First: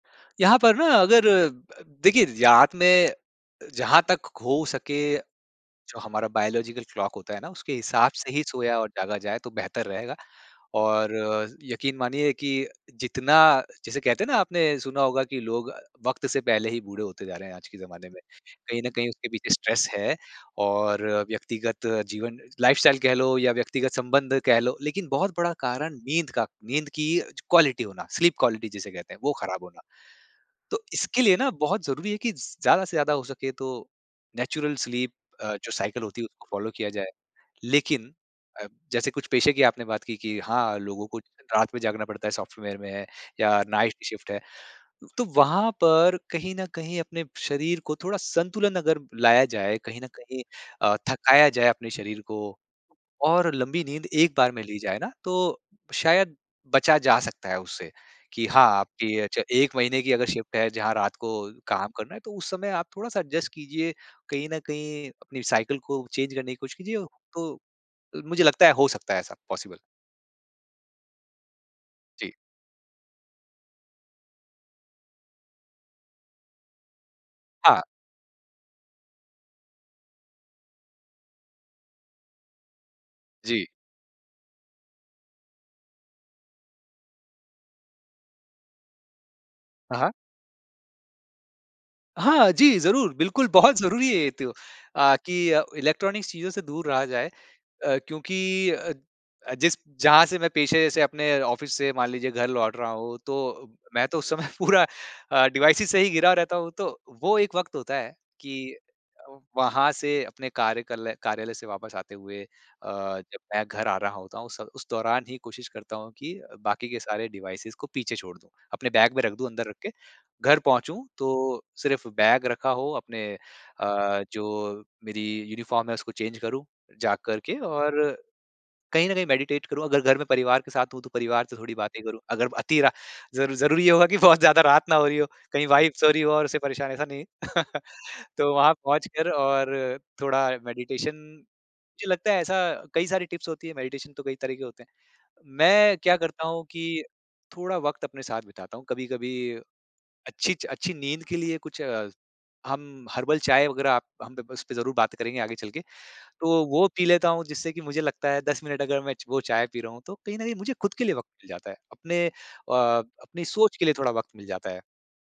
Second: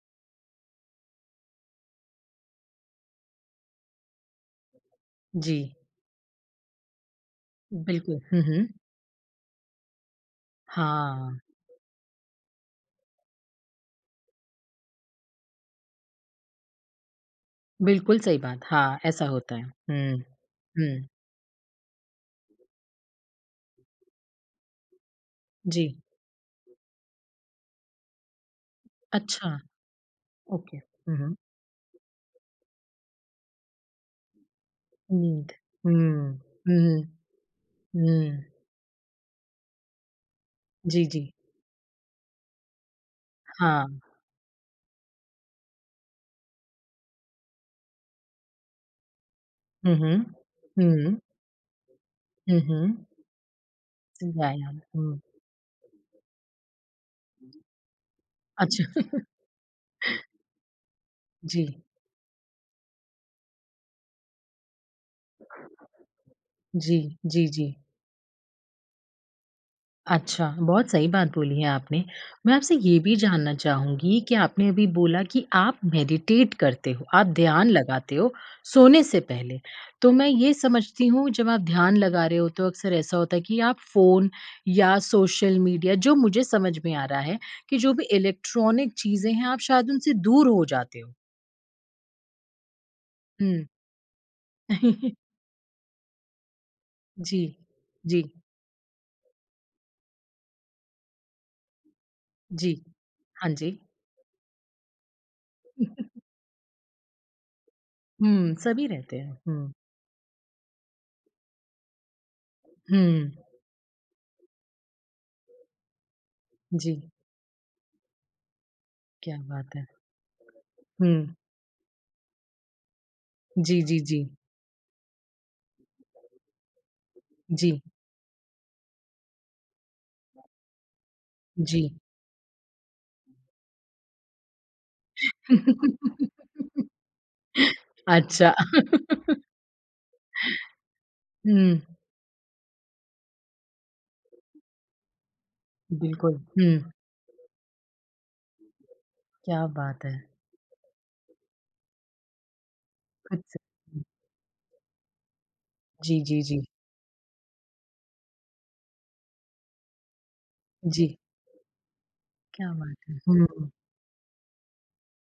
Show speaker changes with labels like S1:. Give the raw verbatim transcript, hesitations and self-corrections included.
S1: यहाँ पर ना अगर अ, देखिए रात में जहाँ तक हो सके,
S2: जी।
S1: जो हमारा बायोलॉजिकल क्लॉक होता है ना उसके हिसाब
S2: बिल्कुल,
S1: से
S2: हुँ,
S1: ही
S2: हुँ।
S1: सोया और जागा जाए तो बेहतर रहेगा। और
S2: हाँ।
S1: यकीन मानिए कि जितना जैसे कहते हैं ना आपने सुना होगा कि लोग वक़्त से पहले ही बूढ़े होते जा रहे हैं आज के ज़माने
S2: बिल्कुल
S1: में,
S2: सही बात।
S1: कहीं न
S2: हाँ,
S1: कहीं
S2: ऐसा
S1: उसके पीछे
S2: होता है।
S1: स्ट्रेस है
S2: हुँ,
S1: और
S2: हुँ।
S1: व्यक्तिगत जीवन लाइफ़स्टाइल कह लो या व्यक्तिगत संबंध कह लो लेकिन बहुत बड़ा
S2: जी।
S1: कारण नींद का नींद की क्वालिटी होना, स्लीप क्वालिटी जिसे कहते हैं वो
S2: अच्छा,
S1: ख़राब होना।
S2: ओके।
S1: तो
S2: हुँ,
S1: इसके
S2: हुँ।
S1: लिए ना बहुत ज़रूरी है कि ज़ ज़्यादा से ज़्यादा हो सके तो नेचुरल स्लीप
S2: हुँ,
S1: अ, जो साइकिल होती है
S2: हुँ,
S1: उसको फ़ॉलो किया
S2: हुँ,
S1: जाए। लेकिन
S2: हुँ।
S1: अ, जैसे कुछ पेशे की आपने बात की कि हाँ,
S2: जी,
S1: लोगों को
S2: जी।
S1: रात में जागना पड़ता है सॉफ्टवेयर में, या नाइट
S2: हाँ।
S1: शिफ्ट है। तो वहाँ पर कहीं न कहीं अपने शरीर को थोड़ा संतुलन अगर लाया जाए,
S2: हुँ,
S1: कहीं न
S2: हुँ।
S1: कहीं अ,
S2: हुँ।
S1: थकाया जाए अपने शरीर को
S2: हुँ, हुँ।
S1: और लंबी नींद एक बार में
S2: ज़ाया,
S1: ली जाए ना।
S2: हुँ।
S1: तो शायद बचा जा सकता है उससे, कि हाँ,
S2: अच्छा।
S1: आपकी अच्छा एक महीने की अगर शिफ्ट है, जहाँ रात को
S2: जी।
S1: काम करना है तो उस समय आप थोड़ा-सा एडजस्ट कीजिए कहीं न कहीं अपनी साइकिल को चेंज करने की कोशिश
S2: जी,
S1: कीजिए,
S2: जी,
S1: तो
S2: जी।
S1: अ, मुझे लगता है हो सकता है ऐसा पॉसिबल।
S2: अच्छा, बहुत सही बात बोली है आपने।
S1: जी।
S2: मैं आपसे ये भी जानना चाहूँगी कि आपने अभी बोला कि आप मेडिटेट करते हो, आप ध्यान
S1: हाँ।
S2: लगाते हो सोने से पहले, तो मैं ये समझती हूँ जब आप ध्यान लगा रहे हो तो अक्सर ऐसा होता है कि
S1: जी।
S2: आप फ़ोन, या सोशल मीडिया जो मुझे समझ में आ रहा है, कि जो भी इलेक्ट्रॉनिक चीज़ें हैं आप शायद
S1: हाँ, हाँ।
S2: उनसे दूर हो जाते हो?
S1: हाँ, जी, ज़रूर बिल्कुल
S2: हुँ।
S1: बहुत ज़रूरी है ये तो अ, कि अ, इलेक्ट्रॉनिक्स चीज़ों से दूर रहा जाए
S2: जी,
S1: अ,
S2: जी।
S1: क्योंकि अ, जिस जहाँ से मैं पेशे से अपने ऑफ़िस से मान लीजिए घर
S2: जी,
S1: लौट रहा हूँ
S2: हाँ
S1: तो,
S2: जी।
S1: मैं तो उस समय पूरा अ, डिवाइसेस से ही गिरा रहता हूँ तो, वो एक वक़्त होता है
S2: हुँ,
S1: कि
S2: सभी रहते हैं।
S1: अ,
S2: हुँ।
S1: वहाँ से अपने कार्यकलय कार्यालय से वापस आते हुए अ, जब
S2: हुँ।
S1: मैं घर आ रहा होता हूँ उस स उस दौरान ही कोशिश करता हूँ कि बाकी के
S2: जी।
S1: सारे डिवाइसेस को पीछे छोड़ दूँ, अपने बैग में रख
S2: क्या
S1: दूँ अंदर
S2: बात
S1: रख
S2: है।
S1: के घर पहुँचूँ
S2: हुँ।
S1: तो सिर्फ़ बैग रखा हो अपने
S2: जी, जी,
S1: अ,
S2: जी।
S1: जो मेरी यूनिफ़ॉर्म है उसको चेंज़ करूँ जा करके
S2: जी।
S1: और, कहीं न कहीं मेडिटेट करूँ अगर घर में परिवार के साथ हूँ तो परिवार से थोड़ी
S2: जी।
S1: बातें करूँ ,अगर अतीरा ज़ ज़रूरी होगा की बहुत ज़्यादा रात ना हो रही हो, कहीं वाइफ़ सो रही हो और उसे परेशान ऐसा नहीं है। तो
S2: अच्छा।
S1: वहाँ पहुँच कर और थोड़ा मेडिटेशन
S2: हुँ।
S1: मुझे लगता है ऐसा कई सारी टिप्स होती है, मेडिटेशन तो कई तरह के होते हैं। मैं क्या
S2: बिल्कुल,
S1: करता हूँ
S2: हुँ।
S1: कि थोड़ा वक़्त अपने साथ बिताता हूँ कभी-कभी
S2: क्या बात है।
S1: अच्छी अच्छी नींद के लिए कुछ हम हर्बल
S2: अच्छा।
S1: चाय वगैरह आप हम उसपे ज़रूर बात करेंगे आगे चल के,
S2: जी, जी, जी।
S1: तो वो पी लेता हूँ जिससे कि मुझे लगता है दस मिनट अगर मैं च वो चाय पी रहा हूँ तो कहीं न कहीं मुझे खुद के लिए
S2: जी।
S1: वक़्त मिल जाता है। अपने अ,
S2: क्या बात है।
S1: अपनी
S2: हूँ।
S1: सोच के लिए थोड़ा वक़्त मिल जाता है।